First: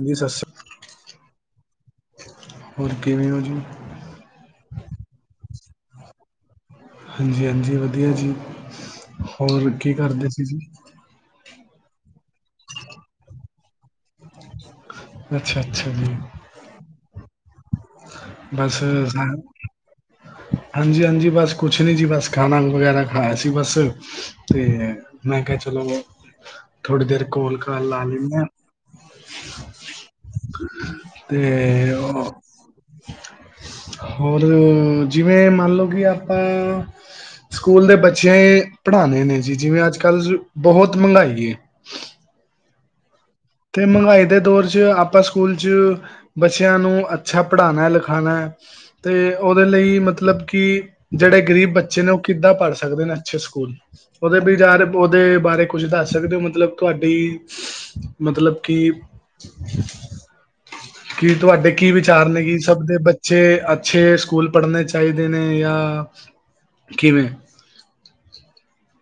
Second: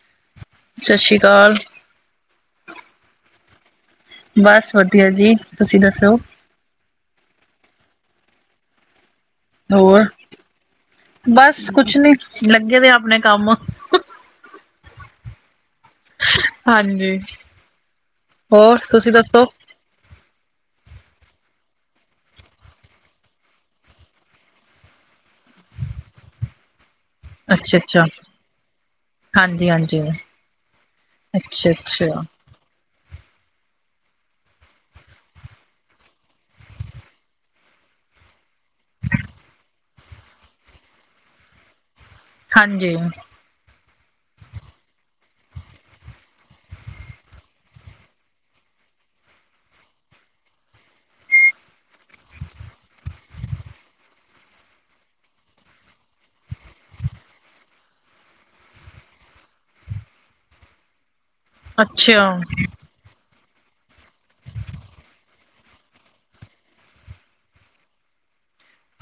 ਹਾਂਜੀ, ਸਤਿ ਸਤਿ ਸ਼੍ਰੀ ਸ੍ਰੀ ਅਕਾਲ ਅਕਾਲ ਹੋਰ ਕਿਵੇਂ ਹੋ ਜੀ? ਬਸ ਵਧੀਆ ਜੀ ਤੁਸੀਂ ਦੱਸੋ? ਹਾਂਜੀ-ਹਾਂਜੀ, ਵਧੀਆ ਜੀ, ਹੋਰ ਕੀ ਕਰਦੇ ਸੀ ਜੀ? ਬਸ ਕੁਛ ਨੀ ਲੱਗੇ ਦੇ ਆ ਆਪਣੇ ਕੰਮ। [unintelligible] [inaudible] ਅੱਛਾ-ਅੱਛਾ ਜੀ। ਹਾਂਜੀ, ਹੋਰ ਤੁਸੀਂ ਦੱਸੋ? ਹਾਂਜੀ-ਹਾਂਜੀ, ਬਸ ਕੁਛ ਨੀ ਜੀ ਬਸ ਖਾਣਾ ਵਗੈਰਾ ਖਾਇਆ ਸੀ ਬਸ ਤੇ। ਮੈਂ ਕਿਹਾ ਚਲੋ ਥੋੜ੍ਹੀ ਦੇਰ ਕੋਲ ਲਾ ਲੈਂਦੇੇ ਆ। ਹਾਂਜੀ-ਹਾਂਜੀ, ਤੇ ਅੱਛਾ-ਅੱਛਾ। ਹੋਰ, ਜਿਵੇਂ ਕਿ ਮੰਨਲਓ ਕਿ ਆਪਾਂ। ਸਕੂਲ ਚ ਬੱਚੇ ਪੜਾਉਣੇ ਨੇ ਜੀ ਜਿਵੇਂ ਅੱਜ ਕੱਲ੍ਹ ਬਹੁਤ ਮਹਿੰਗਾਈ ਹੈ। ਹਾਂਜੀ। ਅਤੇ ਮਹਿੰਗਾਈ ਦੇ ਦੌਰ 'ਚ ਆਪਾਂ ਸਕੂਲ 'ਚ। ਬੱਚਿਆਂ ਨੂੰ ਅੱਛਾ ਪੜ੍ਹਾਨਾ -ਲਿਖਾਨਾ ਹੈ, ਤੇ ਉਹਦੇ ਲਈ ਮਤਲਬ ਕਿ। ਜਿਹੜੇ ਗ਼ਰੀਬ ਬੱਚੇ ਨੇ, ਉਹ ਕਿੱਦਾਂ ਪੜ੍ਹ ਸਕਦੇ ਨੇ ਅੱਛੇ ਸਕੂਲ? ਉਹਦੇ ਵਿਚਾਰ, ਉਹਦੇ ਬਾਰੇ ਕੁਝ ਦੱਸ ਸਕਦੇ ਹੋ ਮਤਲਬ ਤੁਹਾਡੀ। ਮਤਲਬ ਕਿ [unintelligible] ਕੀ ਤੁਹਾਡੇ, ਕੀ ਅੱਛਾ ਵਿਚਾਰ ਨੇ ਕਿ ਸਭ ਦੇ ਬੱ ਅੱਛੇ- ਅੱਛੇ ਸਕੂਲ ਪੜ੍ਹਨੇ ਚਾਹੀਦੇ ਨੇ ਯਾ ਕਿਵੇਂ?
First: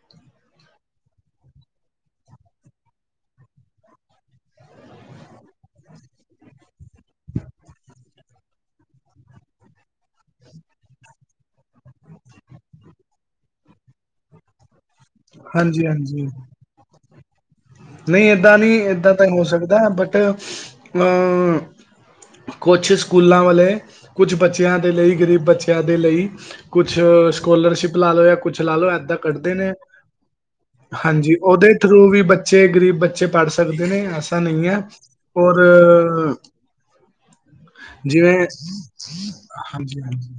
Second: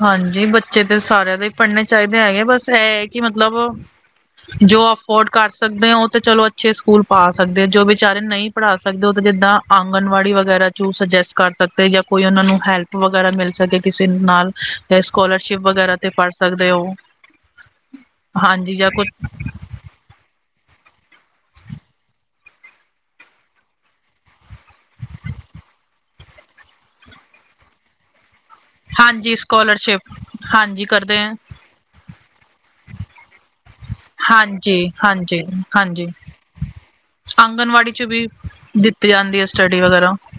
ਹਾਂਜੀ ਬੱਚੇ ਤੇ ਸਾਰਿਆਂ ਦੇ ਪੜ੍ਹਨੇ ਚਾਹੀਦੇ ਹੈਗੇ, ਬਸ ਇਹ ਹੈ ਕਿ ਮਤਲਬ ਜੋ ਅਫੋਰਡ ਕਰ ਸਕਦੇ ਆ, ਉਹ ਤਾਂ ਚਲੋ ਅੱਛੇ ਸਕੂਲ ਪਾ ਸਕਦੇ ਆ ਜੋ ਵਿਚਾਰੇ ਨਹੀਂ ਪੜ੍ਹਾ ਸਕਦੇ ਹੋ ਤੇ ਜਿੱਦਾਂ ਆਂਗਣਵਾੜੀ ਵਗੈਰਾ 'ਚ ਸੁਜੈਸਟ ਕਰ ਸਕਦੇ ਯਾ ਕੋਈ ਉਹਨਾਂ ਨੂੰ ਹੈਲਪ ਵਗੈਰਾ ਮਿਲ ਸਕੇ ਕਿਸੇ ਨਾਲ, ਤੇ ਸਕੋਲਰਸ਼ਿਪ ਹਾਂਜੀ ਵਗੈਰਾ ਤੇ ਹਾਂਜੀ ਪੜ ਸਕਦੇ ਓ। ਨਹੀਂ ਏਦਾਂ- ਨਹੀਂ ਏਦਾਂ, ਤਾਂ ਹੀ ਹੋ ਸਕਦਾ ਬਟ ਅ-ਮ ਕੁਛ ਸਕੂਲਾਂ ਵਾਲੇ, ਕੁਛ ਬੱਚਿਆਂ ਦੇ ਲਈ ਗਰੀਬ ਬੱਚਿਆਂ ਦੇ ਲਈ ਕੁਛ ਸਕੋਲਰਸ਼ਿਪ ਲਾਲੋ ਕੁਛ ਲਾ- ਲੋ ਏਦਾਂ ਹਾਂਜੀ ਕੱਢਦੇ ਨੇ, ਸਕੋਲਰਸ਼ਿਪ ਕਰਦੇ ਹੈ ਹਾਂਜੀ ਉਹਦੇ ਥਰੂ ਵੀ ਬੱ ਗ਼ਰੀਬ ਬੱਚੇ ਪੜ੍ਹ ਸਕਦੇ ਨੇ, ਐਸਾ ਨਹੀਂ ਐ ਹਾਂਜੀ ਔਰ ਆਂਗਨਵਾੜੀ 'ਚ ਵੀ, ਜਿਵੇਂ ਦਿੱਤੀ ਜਾਂਦੀ ਹੈ ਸਟੱਡੀ ਹਾਂਜੀ ਵਗੈਰਾ। ਹਾਂਜੀ-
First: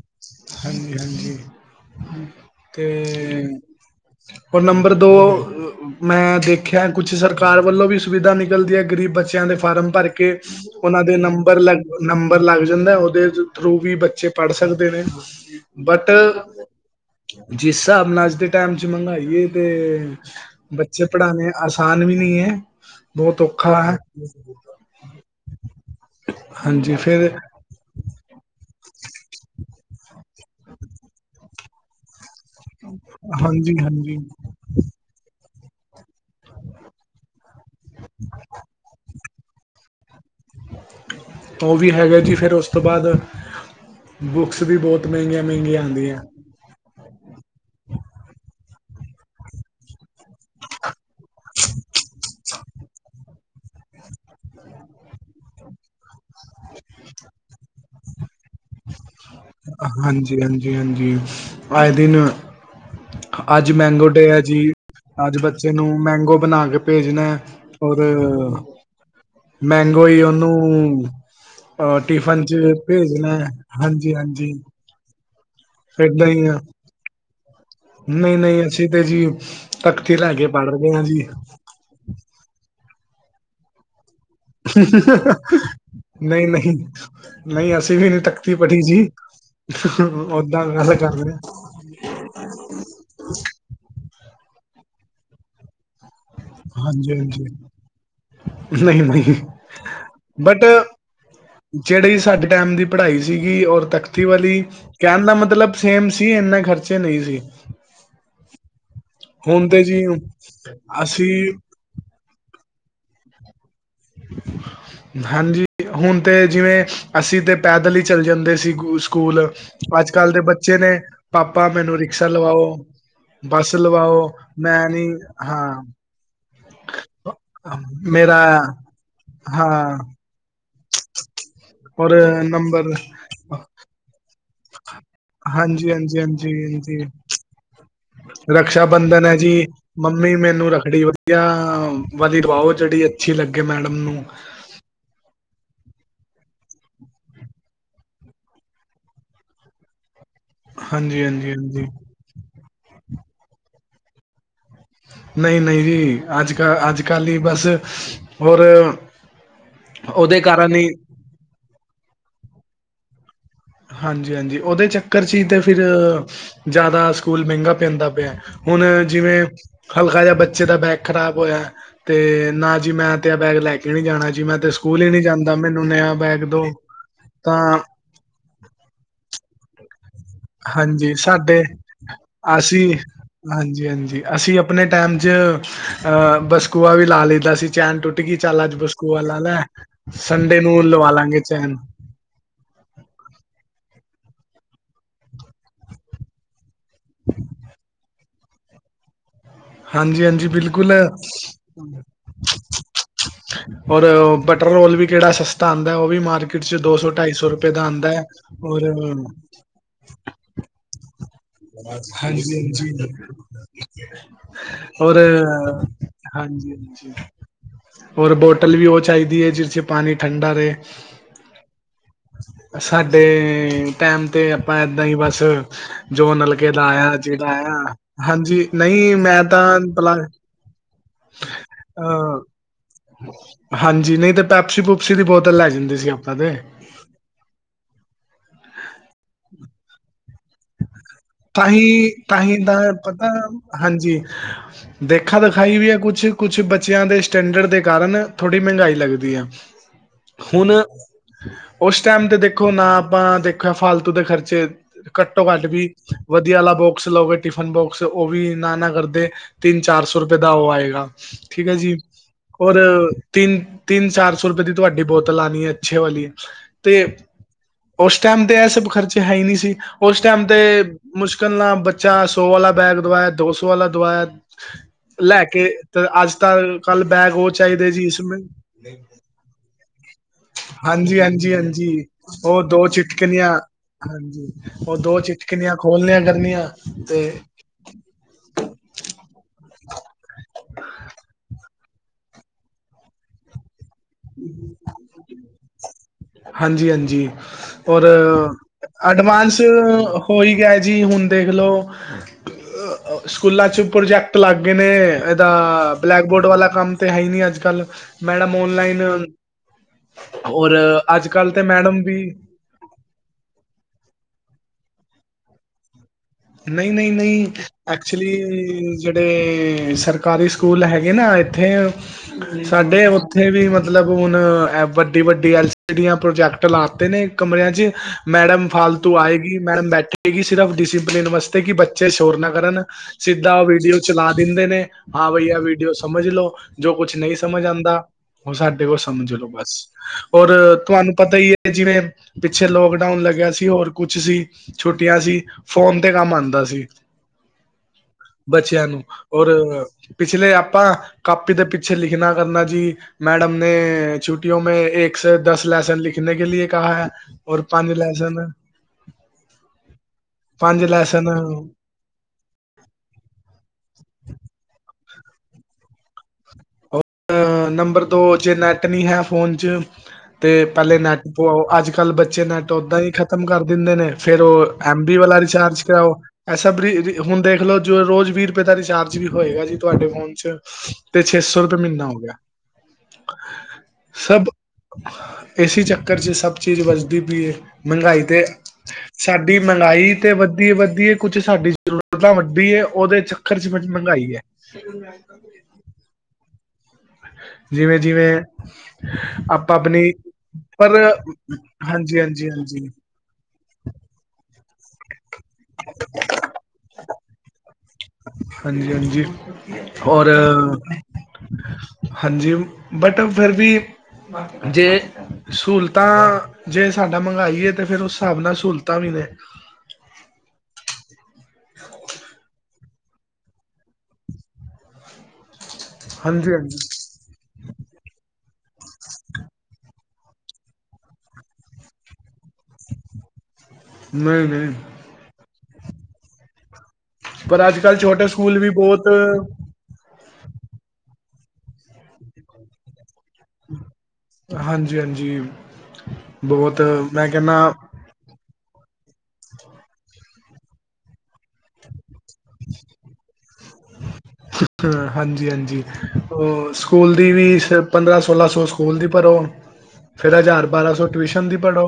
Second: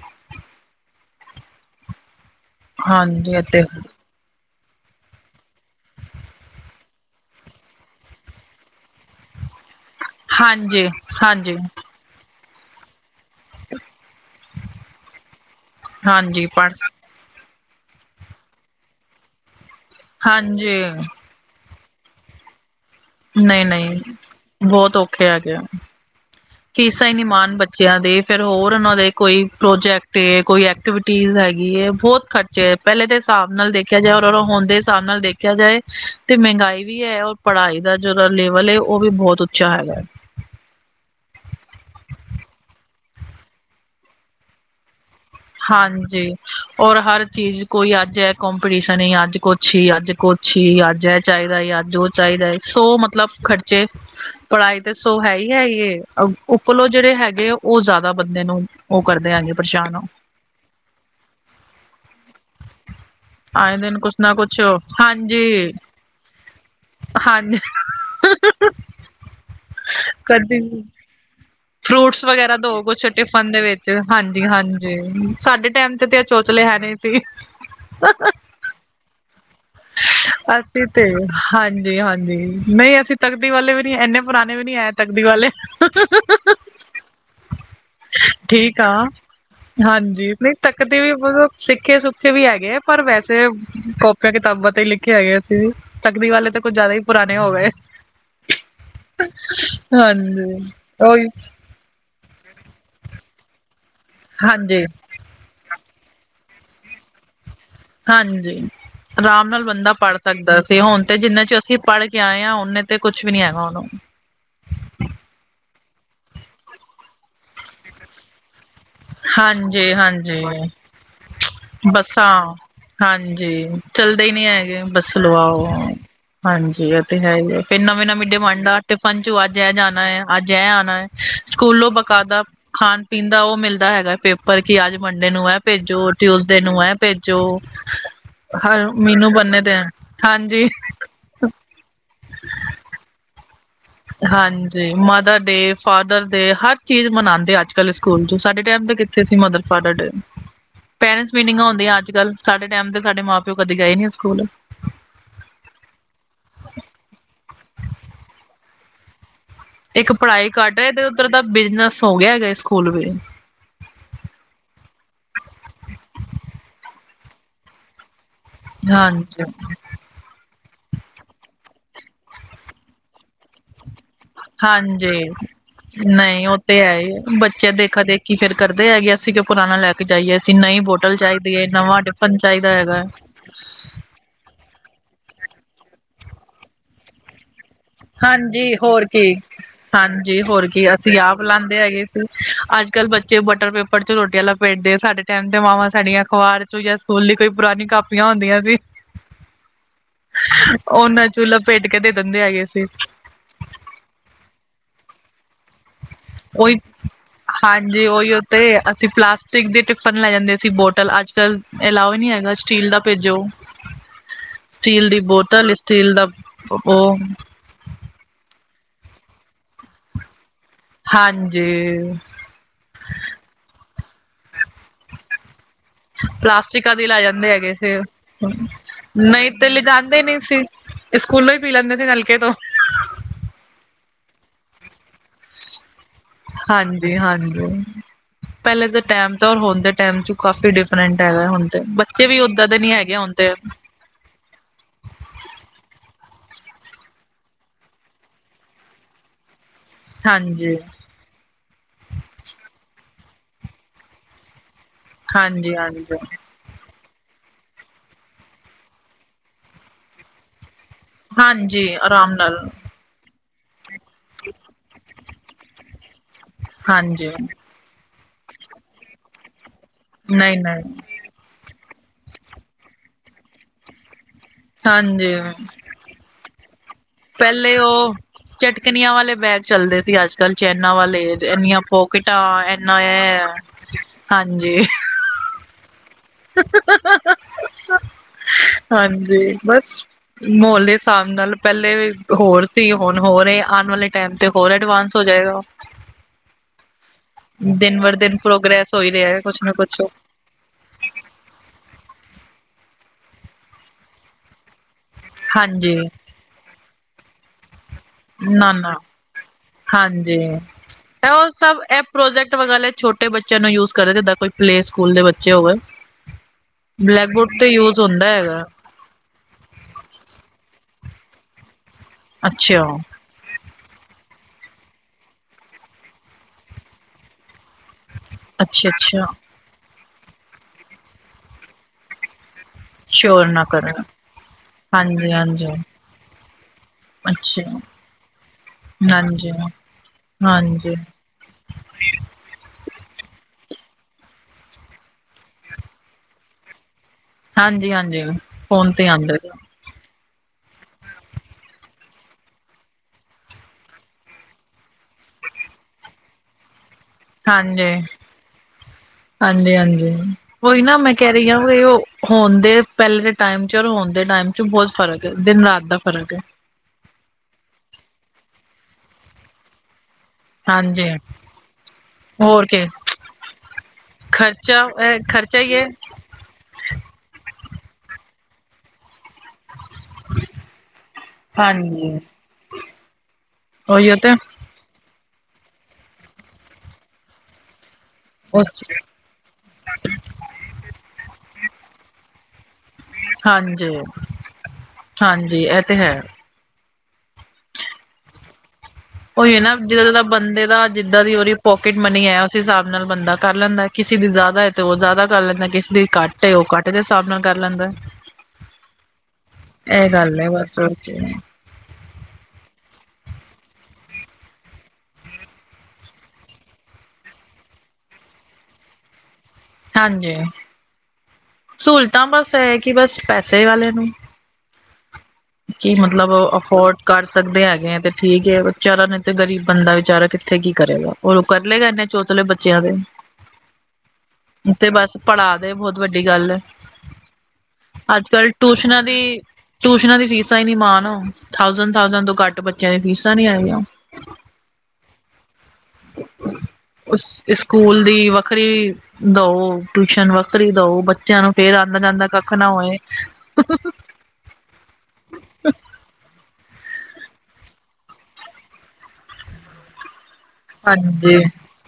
ਹਾਂਜੀ ਹਾਂਜੀ ਤੇ ਅਤੇ ਔਰ ਨੰਬਰ ਦੋ ਮੈਂ- ਦੇ ਖੈਰ ਕੁਛ ਸਰਕਾਰ ਵੱਲੋਂ ਵੀ ਸੁਵਿਧਾ ਨਿਕਲਦੀ ਹੈ ਗਰੀਬ ਬੱਚਿਆਂ ਦੇ ਫਾਰਮ ਭਰ ਕੇ ਕੇ ਹਾਂਜੀ ਉਹਨਾਂ ਦੇ ਹਾਂਜੀ ਨੰਬਰ ਲੱਗ, ਨੰਬਰ ਲੱਗ ਜਾਂਦਾ ਉਹਦੇ ਥਰੂ ਵੀ ਬੱਚੇ ਪੜ੍ਹ ਸਕਦੇ ਨੇ, ਬਟ ਹਾਂਜੀ ਪੜ੍ਹ ਜਿਸ ਹਿਸਾਬ ਨਾਲ ਅੱਜ ਦੇ ਟਾਈਮ 'ਚ ਮਹਿੰਗਾਈ ਤੇ ਹਾਂਜੀ ਬੱਚੇ ਪੜ੍ਹਾਉਣੇ ਆਸਾਨ ਵੀ ਨਹੀਂ ਹੈ, ਬਹੁਤ ਨਹੀਂ ਔਖਾ ਹੈ। ਨਹੀਂ ਬਹੁਤ ਔਖੇ ਹੈਗੇ ਆ ਹਾਂਜੀ ਫੀਸਾਂ ਹੀ ਨੀ ਫਿਰ ਮਾਨ ਬੱ ਬੱਚਿਆਂ ਦੇ, ਫਿਰ ਹੋਰ ਉਹਨਾਂ ਦੇ ਕੋਈ ਪ੍ਰੋਜੈਕਟ ਏ, ਕੋਈ ਐਕਟੀਵਿਟੀ ਹੈਗੀ ਏ ਬਹੁਤ ਖਰ 'ਚ ਪਹਿਲੇ ਦੇ ਹਿਸਾਬ ਨਾਲ ਹਾਂਜੀ ਦੇਖਿਆ ਜਾਏ ਹਾਂਜੀ ਔਰ- ਔਰ ਹੋਂਦੇ ਹਿਸਾਬ ਨਾਲ ਦੇਖਿਆ ਜਾਏ ਤੇ ਮਹਿੰਗਾਈ ਵੀ ਹੈ ਔਰ ਪੜ੍ਹਾਈ ਦਾ ਜਿਹੜਾ ਲੇਵਲ ਹੇ, ਉਹ ਵੀ ਬਹੁਤ ਉੱਚਾ ਹੈਗਾ ਐ। [inaudible] [inaudible] ਉਹ ਵੀ ਹੈਗਾ ਜੀ ਫਿਰ ਉਸ ਤੋਂ ਬਾਅਦ ਬੁੱਕਸ ਵੀ ਬਹੁਤ ਮਹਿੰਗੀਆਂ ਮੇ ਹਾਂਜੀ ਔਰ ਹਰ ਚੀਜ਼ ਕੋਈ ਅੱਜ ਏ ਕਪੀਟੀਸ਼ਨ ਏ ਅੱਜ ਕੁਛ ਹੀ ਅੱਜ ਕੁਛ ਛਿ ਅੱਜ ਇਹ ਚਾਹੀਦਾ ਈ, ਅੱਜ ਉਹ ਚਾਹੀਦਾ ਈ ਸੋ ਮਤਲਬ ਖਰਚ 'ਚ ਪੜ੍ਹਾਈ ਤੇ ਸੋ ਹੈਈ ਹੈਈ ਹੈ ਓ- ਉੱਪਰਲੋਂ ਜਿਹੜੇ ਹੈਗੇ ਉਹ ਜ਼ਿਆਦਾ ਅ ਬੰਦੇ ਨੂੰ ਉਹ ਕਰਦੇ ਹੈਗੇ ਪਰੇਸ਼ਾਨ। ਹਾਂਜੀ- ਹਾਂਜੀ -ਹਾਂਜੀ ਆਏ ਦਿਨ ਅੱਜ ਆਏ ਦਿਨ ਮੈਂਗੋ ਕੁਛ ਡੇ ਨਾ ਹੈ ਕੁਛ ਜੀ, ਅੱਜ ਬੱਚੇ ਹਾਂਜੀ ਨੂੰ ਮੈਂਗੋ ਬਣਾ ਕੇ ਭੇਜਣਾ ਹਾਂਜੀ ਔਰ ਮੈਂਗੋ ਹੀ ਕਦੀ ਉਹਨੂੰ ਫਰੂਟਸ ਟਿਫਨ ਚ ਵਗੈਰਾ ਦੋ ਕੂਛ ਭੇਜਣਾ ਹੈ। ਟਿਫਨ ਦੇ ਵਿੱਚ। 'ਚ ਹਾਂਜੀ- ਹਾਂਜੀ, ਸਾਡੇ ਟਾਈਮ ਤੇ ਐ ਏਦਾਂ ਹੀ ਆ ਚੋਚਲੇ ਹੈ ਨਹੀਂ ਸੀ। ਨਹੀਂ- ਨਹੀਂ ਅਸੀਂ ਤੇ ਜੀ, ਤਖਤੀ ਲੈ ਕੇ ਅਸੀਂ ਪੜਦੇ ਹਾਂ ਤੇ ਜੀ। ਹਾਂਜੀ -ਹਾਂਜੀ ਨਹੀਂ ਅਸੀਂ ਤਕਦੀ ਵਾਲੇ ਵੀ ਨਹੀਂ ਇੰਨੇ ਪੁਰਾਣੇ ਵੀ ਨੀ ਐ ਤਕਦੀ ਵਾਲੇ। ਨਹੀਂ- ਨਹੀਂ ਅਸੀਂ ਵੀ ਨਹੀਂ, ਤੱਖਤੀ ਪੜੀ ਠੀਕ ਆ ਸੀ। ਹਾਂਜੀ, ਨਹੀਂ ਤੱਕਤੀ ਵੀ ਮਤਲਬ ਹਾਂ। ਸਿੱਖੇ ਸੁਖੇ ਵੀ ਹੈਗੇ, ਪਰ ਵੈਸੇ ਕਾੱਪੀਆਂ- ਕਿਤਾਬਾਂ ਤੇ ਹੀ ਲਿਖੇ ਹੈਗੇ ਅਸੀਂ ਵੀ। ਤਕਦੀ ਵਾਲੇ ਤਾਂ ਕੁੱਝ ਜ਼ਿਆਦਾ ਹੀ ਹਾਂਜੀ ਪੁਰਾਣੇ ਹਾਂਜੀ ਹੋ ਗਏ। ਨਹੀਂ ਨਹੀਂ ਬਟ ਹਾਂਜੀ ਉਹੀ। ਜਿਹੜੀ ਸਾਡੇ ਟਾਈਮ ਦੀ ਪੜ੍ਹਾਈ ਸੀਗੀ, ਔਰ ਤਖ਼ਤੀ ਵਾਲੀ ਹਾਂਜੀ ਕਹਿਣ ਦਾ ਮਤਲਬ ਸੇਮ ਸੀ, ਇੰਨੇ ਖਰਚੇ ਨਹੀਂ ਸੀ। ਹਾਂਜੀ, ਆਰਾਮ ਨਾਲ ਹੁਣ ਤੇ ਬੰਦਾ ਜੀ ਪੜ੍ਹ ਸਕਦਾ ਸੀ, ਹੁਣ ਤੇ ਜਿੰਨਾ 'ਚ ਅਸੀਂ ਪੜ੍ਹ ਕੇ ਆਏ ਹਾਂ, ਉਹਨੇ ਤੇ ਕੁੱਛ ਵੀ ਨੀ ਹੈਗਾ ਹੁਣ। ਹਾਂਜੀ, ਹੁਣ ਤੇ ਜਿਵੇਂ ਅਸੀਂ ਤੇ ਪੈਦਲ ਹੀ ਚੱਲੇ ਜਾਂਦੇ ਸੀ ਸਕੂਲ, ਹਾਂਜੀ ਅੱਜ-ਕੱਲ ਦੇ ਹਾਂਜੀ ਬੱਚੇ ਨੇ, ਪਾਪਾ ਮੈਨੂੰ ਰਿਕਸ਼ਾ ਬੱਸਾਂ ਲਵਾਓ ਹਾਂਜੀ, ਬੱਸ ਚੱਲਦੇ ਲਵਾਓ ਈ ਨੀ ਹੈਗੇ ਮੈਂ ਨੀ ਬੱਸ ਲਵਾਓ ਹਾਂ ਹਾਂਜੀ, ਓ ਤੇ ਹੈ ਈ ਐ। ਫੇਰ ਨਵੇਂ ਨਵੀ ਮੇਰਾ ਡੀ ਟਿਫਨ ਚ ਅੱਜ ਐਂ ਹਾਂ ਜਾਨਾ ਐ ਅੱਜ ਐਂ ਆਨਾ ਐ। ਸੂਕੂਲੋਂ ਔਰ ਬਕਾਏਦਾ। ਨੰਬਰ ਖਾਨ ਪੀਨ ਦਾ ਓ ਮਿਲਦਾ ਹੈਗਾ ਪੇਪਰ, ਕਿ ਅੱਜ ਮੰਡੇ ਨੂੰ ਐ ਹਾਂਜੀ ਭੇਜੋ। ਹਾਂਜੀ ਹਾਂਜੀ ਟਿਉਜਡੇ ਨੂੰ ਇਹ ਹਾਂਜੀ ਭੇਜੋ। ਰਕਸ਼ਾ ਹਰ ਬੰਦਨ ਮੀਨੂੰ ਐ ਜੀ, ਬੰਨੇ ਦੇ ਮੰਮੀ ਹਾਂਜੀ ਮੇਨੂੰ ਰੱਖੜੀ [unintelligible] ਬੜੀ ਅੱਛੀ ਲੱਗ ਮੈੜਮ ਨੂੰ ਹਾਂਜੀ। ਤੇ ਮਦਰ ਡੇ, ਫਾਦਰ ਡੇ ਹਰ ਚੀਜ ਮਨਾਂਦੇ ਆ ਅੱਜ-ਕੱਲ ਸਕੂਲ ਚ ਸਾਡੇ ਟੈਮ ਤੇ ਕਿੱਥੇ ਸੀ ਮਦਰ ਫਾਦਰ ਡੇ। [inaudible] ਪੈਰੈਂਟਸ ਹਾਂਜੀ ਮੀਟਿੰਗਾਂ ਹਾਂਜੀ ਹੁੰਦੀਆਂ ਅੱਜ- ਕੱਲ, ਸਾਡੇ ਟੈਮ ਤੇ ਸਾਡੇ ਮਾਂ ਪਿਓ ਕਦੀ ਗਏ ਨੀ ਸੂਕੂਲ। ਨਈ, ਨਈ ਜੀ। ਅੱਜ-ਕੱਲ ਅੱਜ-ਕੱਲ ਈ ਬਸ ਹੋਰ। ਇੱਕ ਉਹਦੇ ਪੜ੍ਹਾਈ ਕਾਰਨ ਘੱਟ ਏ, ਹੀ ਤੇ ਉੱਦਰ ਦਾ ਬਿਜਨਸ ਹੋ ਗਿਆ ਜੇ ਸਕੂਲ ਵੀ। ਹਾਂਜੀ, ਹਾਂਜੀ ਓਦੇ ਚੱਕਰ ਚ ਈ ਤੇ ਫਿਰ, ਜਾਦਾ ਸਕੂਲ ਮਹਿੰਗਾ ਪੈਂਦਾ ਪਿਆ। ਹੁਨ ਹਾਂਜੀ ਜਿਵੇਂ ਹਲਕਾ ਜਿਹਾ ਬੱਚੇ ਦਾ ਬੈਗ ਖਰਾਬ ਹੋਏਆ, ਤੇ ਨਾ ਜੀ ਮੈਂ ਤੇ ਆ ਬੈਗ ਲੈ ਕੇ ਨਹੀਂ ਜਾਣਾ ਜੀ। ਮੈਂ ਤੇ ਸਕੂਲ ਹੀ ਨਹੀਂ ਹਾਂਜੀ, ਜਾਂਦਾ ਮੈਨੂੰ ਨਿਆ ਬੈਗ ਨਈ ਓ ਦੋ ਤੇ ਹੈ ਈ ਏ, ਤਾਂ ਬੱਚੇ ਦੇਖਾ ਦੇਖੀ। ਕੀ ਫੇਰ ਕਰਦੇ ਹੈਗੇ ਅਸੀਂ ਕਿਉ ਪੁਰਾਨਾ ਲੈ ਕੇ ਜਾਈਏ। ਤੇ ਨਈ ਹਾਂਜੀ ਬੋਟਲ ਚਾਈਦੀ ਸਾਡੇ ਏ, ਨਵਾਂ ਟਿਫਨ ਚਾਈਦਾ ਅਸੀਂ ਹੈਗਾ ਐ। ਹਾਂਜੀ ਹਾਂਜੀ ਅਸੀਂ ਅਪਨੇ ਟੈਮ ਚ, ਅ, ਬਸਕੂਆ ਵੀ ਲਾ ਲਈਦਾ ਸੀ। ਚੈਨ ਟੁੱਟ ਗੀ ਚੱਲ ਹਾਂਜੀ ਅੱਜ ਹੋਰ ਬਸਕੂਆ ਕੀ ਲਾਲੈ, ਹਾਂਜੀ ਸੰਡੇ ਹੋਰ ਨੂੰ ਕੀ ਲਵਾ ਅਸੀਂ ਲਾਂਗੇ ਆਪ ਚੈਨ। ਲਾਂਦੇ ਹੈਗੇ ਅੱਜ ਕੱਲ ਬੱਚੇ ਬਟਰ ਪੇਪਰ ਚ ਰੋਟੀਆਂ ਲਪੇਟਦੇ, ਸਾਡੇ ਟੈਮ ਤੇ ਮਾਵਾਂ ਸਾਡੀਆਂ ਅਖਬਰ। ਜੋ ਯਸ ਸਕੂਲ ਲਈ ਕੋਈ ਪੁਰਾਨੀ ਕਾਪੀਆਂ ਹੁੰਦੀਆਂ ਸੀ। ਹਾਂਜੀ, ਹਾਂਜੀ ਬਿਲਕੁਲ। ਉਹਨਾਂ ਚੋਂ ਲਪੇਟ ਕੇ ਦੇ ਦਿੰਦੇ ਹੈਗੇ ਸੀ ਓਰ, ਬਟਰ ਰੋਲ ਵੀ ਕਿਹੜਾ ਸਸਤਾ ਆਂਦੈ ਓ ਵੀ ਮ ਮਾਰਕੀਟ ਚ ਉਹੀ ਦੋ, ਸੌ ਢਾਈ ਸੌ ਰੁਪਏ ਦਾ ਆਂਦਾ ਐ ਔਰ ਸਿਕ ਦੇ ਟਿਫਨ ਲੈ ਜਾਂਦੇ ਸੀ, ਬੋਟਲ ਅੱਜ। ਕੱਲ ਅਲਾਓ ਹੀ ਨਹੀਂ ਹੈਗਾ ਹਾਂਜੀ, ਸਟੀਲ ਦਾ ਭੇਜੋ ਹਾਂਜੀ। ਸਟੀਲ ਹੋਰ ਦੀ ਬੋਤਲ ਸਟੀਲ ਦਾ ਹਾਂਜੀ, ਹਾਂਜੀ ਉਹ ਹੋਰ ਬੋਟਲ ਵੀ ਓ ਚਾਈਦੀ ਏ ਜਿਸ ਚ ਪਾਨੀ ਠੰਡਾ ਰਹੇ। ਹਾਂਜੀ। ਸਾਡੇ, ਟੈਮ ਤੇ ਆਪਾਂ ਏਦਾਂ ਈਂ ਬਸ। ਜੋ ਨਲਕੇ ਦਾ ਪਲਾਸਟਿਕਾਂ ਦੀ ਆਇਆ, ਲੈ ਜੀ ਜਾਂਦੇ ਹੈਗੇ ਲਾਇਆ ਸੀ। ਹਾਂਜੀ। ਨਹੀ ਮੈਂ ਤਾਂ ਇਹ ਸਕੂਲ ਈ ਪੀ ਲੈਂਦੇ ਸੀ ਨਲਕੇ ਅ ਤੋਂ। ਹਾਂਜੀ, ਨਈ ਤੇ ਪੈਪਸੀ ਪੂਪਸੀ ਦੀ ਬੋਤਲ ਲੈ ਜਾਂਦੇ ਸੀ ਆਪਾਂ ਤੇ। ਹਾਂਜੀ, ਹਾਂਜੀ ਪਹਿਲੇ ਦੇ ਟਾਈਮ ਤੇ ਹੁਣ ਦੇ ਟਾਈਮ ਵਿੱਚ ਕਾਫੀ ਡਿ ਟ੍ਰੇਂਡ ਹੈਗੈ। ਤਾਂਹੀ, ਤਾਂਹੀ ਤਾਂ ਪਤਾ ਹਾਂਜੀ ਦੇਖਾ ਦਖਾਈ ਵੀ ਆ ਕੁਛ, ਕੁਛ ਬੱਚੇ ਆ ਦੇ ਸਟੈਂਡੜ ਦੇ ਕਾਰਨ ਥੋੜੀ ਮਹਿੰਗਾਈ ਲੱਗਦੀ ਆ। [unintelligible] ਹਾਂਜੀ ਹੁਨ ਓਸ ਟੈਮ ਤੇ ਦੇਖੋ ਨਾ, ਆਪਾਂ ਦੇਖੋ ਫਾਲਤੂ ਦੇ ਖਰਚੇ। ਘੱਟੋ, ਘੱਟ ਹਾਂਜੀ ਵੀ ਹਾਂਜੀ ਵਧੀਆ ਵਾਲਾ ਬੋਕਸ ਲਉਗੇ ਟਿਫਨ ਬੋਕਸ ਉਹ ਵੀ ਨਾ, ਨਾ ਕਰਦੇ ਤਿੰਨ ਚਾਰ ਸੌ ਰਪਏ ਦਾ ਓਹ ਵੀ ਆਏਗਾ। ਠੀਕ ਆ ਹਾਂਜੀ ਜੀ, ਆਰਾਮ ਨਾਲ ਔਰ। ਤਿੰਨ, ਤਿੰਨ ਚਾਰ ਸੌ ਰਪੇ ਦੀ ਤੁਹਾਡੀ ਬੋਤਲ ਆਨੀ ਏ ਅੱਛੇ ਵਾਲੀ, ਤੇ ਹਾਂਜੀ ਉਸ ਟਾਈਮ ਤੇ ਐ ਸਬ ਖਰਚੇ ਹੈ ਈ ਨਹੀ ਸੀ, ਓਸ ਟਾਈਮ ਨਹੀਂ ਤੇ ਨਹੀਂ ਮੁਸ਼ਕਲ ਨਾਲ ਬੱਚਾ, ਸੌ ਵਾਲਾ ਬੈਗ ਦਵਾਇਆ ਦੋ ਸੌ ਵਾਲਾ ਦਵਾਇਆ। ਹਾਂਜੀ ਲੈ ਕੇ ਤੇ ਅੱਜ ਤਾ, ਕੱਲ ਬੈਗ ਹੋਰ ਚਾਈਦੇ ਜੀ ਚਟਕਨੀਆਂ ਵਾਲੇ ਬੈਗ ਚੱਲਦੇ ਸੀ ਅੱਜ ਕੱਲ ਚੈਨਾਂ ਹਾਂਜੀ ਵਾਲੇ ਹਾਂਜੀ ਇੰਨੀਆਂ ਹਾਂਜੀ ਪੋਕਿਟਾਂ ਉਹ ਦੋ ਐਨਾ ਚਿਟਕਨੀਆਂ ਇਹ। ਹਾਂਜੀ ਉਹ ਦੋ ਚਿਟਕਨੀਆਂ ਖੋਲਣੀਆਂ ਕਰਨੀਆਂ ਤੇ ਹਾਂਜੀ ਬਸ ਮਾਹੌਲ ਦੇ ਹਿਸਾਬ ਨਾਲ। ਪਹਿਲੇ ਹੋਰ ਸੀ, ਹੁਣ ਹੋਰ, ਆਉਣ ਵਾਲੇ ਟਾਈਮ ਤੇ ਹੋਰ ਐਡਵਾਂਸ ਹੋ, ਜਾਏਗਾ। ਹਾਂਜੀ ਹਾਂਜੀ ਦਿਨ ਹੋਰ ਬਰ ਦਿਨ ਪ੍ਰੋਗਰੈਸ ਹੋ ਹੀ ਰਿਹਾ ਹੈ ਕੁਛ ਅਡਵਾਂਸ ਨਾ ਕੁਛ ਹੋਈ ਐ ਜੀ, ਹੁਣ ਦੇਖ਼ ਲਓ? ਅ, ਸਕੂਲਾਾਂ ਚ, ਪ੍ਰੋਜੈਕਟ ਲੱਗ ਗਏ ਨੇ ਦਾ, ਹਾਂਜੀ ਬਲੈਕ ਬੋਰਡ ਵਾਲਾ ਕੰਮ ਤੇ ਹੈ ਹੀ ਨਹੀਂੀ, ਅੱਜ ਕੱਲ ਮੈਡਮ ਨਾ ਨਾ ਔਨਲਾਈਨ ਹਾਂਜੀ ਰ, ਅੱਜ ਕੱਲ ਤੇ ਮੈਡਮ ਵੀ? ਤੇ, ਉਹਨਾਂ ਨੇ ਛੋਟੇ ਬੱਚਿਆਂ ਨੂੰ ਯੂਜ ਕਰਾ, ਜਿੱਦਾਂ ਕੋਈ ਪਲੇ ਸਕੂਲ ਦੇ ਬੱਚੇ, ਹੋ ਗ ਨਹੀਂ ਨਹੀਂ ਨਹੀਂ, ਐਕਚੁਲੀ ਹੈਗਾ ਜਿਹੜੇ, ਸਰਕਾਰੀ ਸਕੂਲ ਹੈਗੇ ਨਾ ਇੱਥੇ ਅੱਛਾ ਸਾਡੇ, ਉ ਉੱਥੇ ਵੀ, ਮਤਲਬ ਹੁਣ ਵੱਡੀ ਵੱਡੀ ਐਲ ਸੀ ਪ੍ਰੋਜੈਕਟ ਲਾਤੇ ਨੇ ਕਮਰਿਆਂ, ਚ ਮੈਡਮ, ਅੱਛਾ ਫਾਲਤੂ ਅੱਛਾ ਆਏਗੀ, ਮੈਡਮ ਬੈਠੇਗੀ, ਸਿਰਫ ਡਿਸਪਲਿਨ ਵਾਸਤੇ ਕਿ ਬੱਚੇ ਸ਼ੋਰ, ਨਾ ਕਰਨ ਸ਼ੋਰ ਸਿੱਧਾ ਨਾ ਉਹ ਵੀਡੀਓ ਕਰਨ ਚਲਾ ਦਿੰਦੇ ਨੇ, ਹਾਂ ਹਾਂਜੀ ਬਈਆ ਹਾਂਜੀ ਵੀਡੀਓ ਸਮਝ ਲਓ, ਜੋ ਕੁਛ ਨਹੀਂ ਸਮਝ ਅੱਛਾ ਆਉਂਦਾ ਉਹ, ਸਾਡੇ ਕੋਲ ਸਮਝ ਲਓ ਹਾਂਜੀ ਬਸ, ਔਰ ਹਾਂਜੀ ਤੁਹਾਨੂੰ ਪਤਾ ਹੀ ਹੈ, ਜਿਵੇਂ? ਪਿੱਛੇ ਲੋਕਡਾਊਨ ਲੱਗਿਆ ਸੀ, ਹੋਰ ਕੁਛ ਸੀ ਛੁੱਟੀਆਂ ਸੀ। ਫੋਨ ਤੇ ਕੰਮ ਆਉਂਦਾ ਸੀ, ਹਾਂਜੀ ਹਾਂਜੀ ਬੱਚਿਆਂ ਫੋਨ ਨੂੰ, ਤੇ ਔਰ ਆਂਦਾ ਪਿਛਲੇ ਆਪਾਂ, ਕਾਪੀ ਦੇ ਪਿੱਛੇ ਲਿਖਣਾ ਕਰਨਾ, ਜੀ। ਮੈਡਮ ਨੇ, ਛੁਟਿਓ ਮੈਂ ਇੱਕ ਸੇ ਦਸ ਲੈਸਨ ਲਿਖਣ, ਕੇ ਲਿਏ ਕਿਹਾ ਹੈ। ਔਰ ਹਾਂਜੀ, ਪੰਜ ਲੈਸਨ ਹਾਂਜੀ ਹਾਂਜੀ ਉਹੀ ਪੰਜ ਨਾ ਮੈਂ ਕਹਿ ਰਹੀ ਹਾਂ ਲੈਸਨ ਉਹ ਹੋਣ ਦੇ, ਪਹਿਲੇ ਦੇ ਟਾਈਮ ਚ, ਔਰ ਹੋਣ ਦੇ ਟਾਈਮ ਚ ਬਹੁਤ ਫ਼ਰਕ ਦਿਨ ਰਾਤ ਦਾ ਫ਼ਰਕ ਹੈ। ਅਹ, ਨੰਬਰ ਦੋ ਜੇ ਨੈਟ ਨਹੀਂ ਹੈ, ਫੋਨ ' ਅਤੇ, ਪਹਿਲੇ ਹਾਂਜੀ, ਨੈੱਟ ਪਵਾਓ, ਅੱਜ ਕੱਲ੍ਹ ਬੱਚੇ ਹੋਰ ਨੈੱਟ ਕੀ ਉੱਦਾਂ ਹੀ ਖ਼ਤਮ ਕਰ ਦਿੰਦੇ ਨੇ, ਫਿਰ ਉਹ ਖਰਚਾ ਐਮ ਬੀ ਵਾਲਾ ਖਰਚਾ ਹੀ ਰਿਚਾਰਜ ਹੈ। ਐਸਾ ਬ ਹੁਣ ਦੇਖਲੋ, ਜੋ ਰੋਜ਼ ਵੀਹ ਰੁਪਏ, ਦਾ ਰਿਚਾਰਜ ਵੀ ਹੋਏਗਾ ਜੀ, ਤੁਹਾਡੇ ਫੋਨ ਚ ਤੇ ਛੇ ਸੌ ਮਹੀਨਾ ਹੋ ਹਾਂਜੀ, ਗਿਆ ਉਹੀਓ ਤੇ ਸਚ ਇਸੇ ਚੱਕਰ 'ਚ, ਸਭ ਚੀਜ਼ ਵਜਦੀ ਪਈ ਏ ਮਹਿੰਗਾਈ ਤੇ ਉਸ ਸਾਡੀ ਮਹਿੰਗਾਈ ਤੇ, ਵੱਧੀ ਵੱਧੀਏ ਕੁਛ ਸਾਡੀ ਜ਼ਰੂਰਤਾਂ ਵੱਡੀ ਏ ਉਹਦੇ ਚੱਕਰ ਚ ਬੜੀ ਹਾਂਜੀ, ਮਹਿੰਗਾਈ ਐ। ਹਾਂਜੀ ਤੇ ਹੈ ਜਿਵੇਂ ਜਿਵੇਂ, ਉਹੀ ਹੈ ਨਾ, ਆਪਾਂ ਜਿੱਦਾ ਆਪਣੀ ਜਿੱਦਾ ਬੰਦੇ ਦਾ ਪਰ ਜਿੱਦਾਂ ਦੀ ਉਹਦੀ ਪੋਕਿਟ ਹਾਂਜੀ ਮਨੀ ਹੈ, ਹਾਂਜੀ ਉਸ ਹਾਂਜੀ ਹਿਸਾਬ ਨਾਲ ਬੰਦਾ ਕਰ ਲੈਂਦਾ। ਕਿਸੇ ਦੀ ਜ਼ਿਆਦਾ, ਹੈ ਤੇ ਉਹ ਜ਼ਿਆਦਾ ਕਰ ਲੈਂਦਾ, ਕਿਸੇ ਦੀ ਘੱਟ ਉਹ ਕੱਟ ਦੇ ਹਿਸਾਬ ਨਾਲ, ਕਰ ਲੈਂਦਾ। ਹਾਂਜੀ ਹਾਂਜੀ ਇਹ ਔਰ ਗੱਲ ਹੈ ਬਸ ਹਾਂਜੀ, ਬਟ ਫਿਰ ਵੀ ਜੇ, ਸਹੂਲਤਾਂ ਜੇ ਸਾਬ ਮੰਹਗਾਈ ਏ ਤਾਂ, ਫੇਿਰ ਉਸ ਹਿਸਾਬ ਨਾਲ ਸਹੂਲਤਾਂ ਵੀ, ਨੇ ਹਾਂਜੀ ਸਹੂਲਤਾਂ ਬਸ ਇਹ ਕਿ, ਬਸ ਪੈਸੇ ਵਾਲੇ ਨੂੰ। ਕਿ, ਮਤਲਬ ਹਾਂਜੀ ਹਾਂਜੀ ਅਫੋਰਡ ਕਰ ਸਕਦੇ ਹੈਗੇ ਆ ਤੇ ਠੀਕ, ਵਿਚਾਰਾ ਨੇ ਤੇ ਗਰੀਬ ਬੰਦਾ ਵਿਚਾਰਾ ਕਿੱਥੇ ਕੀ ਕਰੇਗਾ। ਉਹ ਕਰ, ਲਏ ਗਏ ਤੋਂਤਲੇ, ਬੇ ਚਲੋ, ਨਹੀਂ ਉਹ ਤੇ ਨਹੀਂ ਬਸ ਪੜ੍ਹਾ ਦੇ ਬਹੁਤ ਵੱਡੀ ਗੱਲ, ਐ ਪਰ ਕੱਲ੍ਹ ਅੱਜ ਛੋਟੇ ਕੱਲ੍ਹ ਸਕੂਲ ਵੀ ਟਿਊਸ਼ਨਾਂ ਬਹੁਤ ਦੀ? ਟਿਊਸ਼ਨਾਂ ਦੀਆ ਫੀਸਾਂ ਹੀ ਨੀ ਮਾਣ, ਥੋਜਨਟ ਥੋਜਨਟ ਤੋਂ ਘੱਟ ਬੱਚਿਆਂ ਦੀ ਫੀਸਾਂ ਨੀ, ਹੈਗੀਆ। ਹਾਂਜੀ-ਹਾਜੀ ਬਹੁਤ ਮੈਂ ਕਹਿੰਣਾ ਸਕੂਲ ਦੀ ਵੱਖਰੀ ਦਓ, ਟਿਊਸ਼ਨ ਵੱਖਰੀ ਦਓ, ਬੱਚਿਆਂ ਨੂੰ ਫਿਰ ਆਉਂਦਾ ਜਾਂਦਾ ਕੱਖ ਨਾ ਹੋਏ ਹ, ਹਾਂਜੀ- ਹਾਂਜੀ ਉਹ ਸਕੂਲ ਦੀ ਵੀ ਫੀਸ, ਪੰਦਰਾਂ -ਸੋਲਾਂ ਸੌ ਸਕੂਲ ਦੀ ਪਰੋ ਫੇਰ, ਹਜ਼ਾਰ -ਬਾਰਾਂ ਸੌ ਹਾਂਜੀ ਟਿਊਸ਼ਨ ਦੀ ਭਰੋ,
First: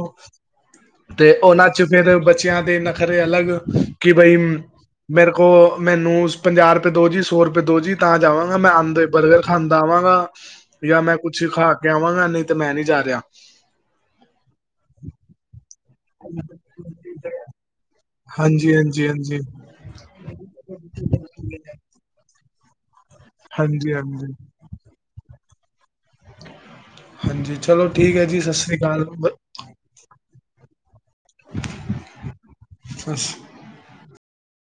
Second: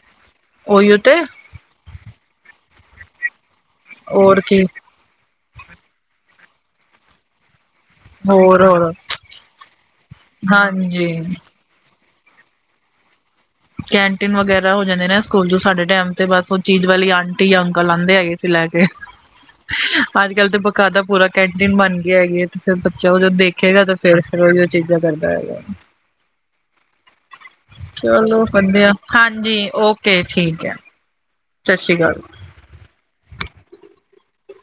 ਤੇ ਉਹਨਾ ਫੇਰ, ਬੱਚਿਆਂ ਦੇ ਨਖਰੇ ਅਲਗ ਕਿ ਬਈ,, ਹੋਰ ਕੀ ਮੇਰੇ ਕੋਲ, ਮੈਨੂੰ ਪੰਜਾਹ ਰੁਪਏ ਦੋ ਜੀ, ਸੋ ਰੁਪਏ ਦੋ ਜੀ। ਤਾਂ ਜਾਵਾਂਗਾ, ਹੋਰ ਮੈਂ ਹੋਰ ਆਂਦੇ ਹੋਏ ਬਰਗਰ ਖਾਂਦਾ ਆਵਾਂਗਾ ਯਾ ਮੈਂ ਹਾਂਜੀ ਕੁਛ ਖਾ ਕੇ ਆਵਾਂਗਾ ਨਹੀਂ ਤੇ ਮੈਂ ਨੀ ਜਾ ਰਿਹਾ। ਕੈਂਟੀਨ ਵਗੈਰਾ ਹੋ ਜਾਂਦੇ ਨਾ ਸਕੂਲ 'ਚ, ਸਾਡੇ ਟਾਈਮ ਤੇ ਬਸ ਉਹ ਚੀਜ਼ ਵਾਲੀ ਆਂਟੀ ਜਾਂ ਅੰਕਲ ਆ ਆਂਦੇ ਹੈਗੇ ਸੀ ਲੈ ਹਾਂਜੀ ਕੇ, ਹਾਂਜੀ ਹਾਂਜੀ ਅੱਜ-ਕਲ ਤੇ ਬਕਾਇਦਾ ਪੂਰਾ ਕੈਂਟੀਨ ਬਨ ਗੀ ਹੈਗੀ ਏ ਫੇਰ ਬੱਚਾ ਓ ਜੋ ਦੇਖੇਗਾ ਹਾਂਜੀ ਤਾਂ ਹਾਂਜੀ ਫੇਰ-ਫੇਰ ਓਇਓ ਚੀਜ਼ਾਂ ਕਰਦਾ ਹੈਗਾ। ਹਾਂਜੀ, ਚਲੋ ਠੀਕ ਹੈ ਜੀ, ਚਲੋ ਸਤਿ ਸ਼੍ਰੀ ਹਾਂਜੀ ਓਕੇ ਠੀਕ ਹੈ, ਸਤਿ ਸ੍ਰੀ ਅਕਾਲ। [unintelligible]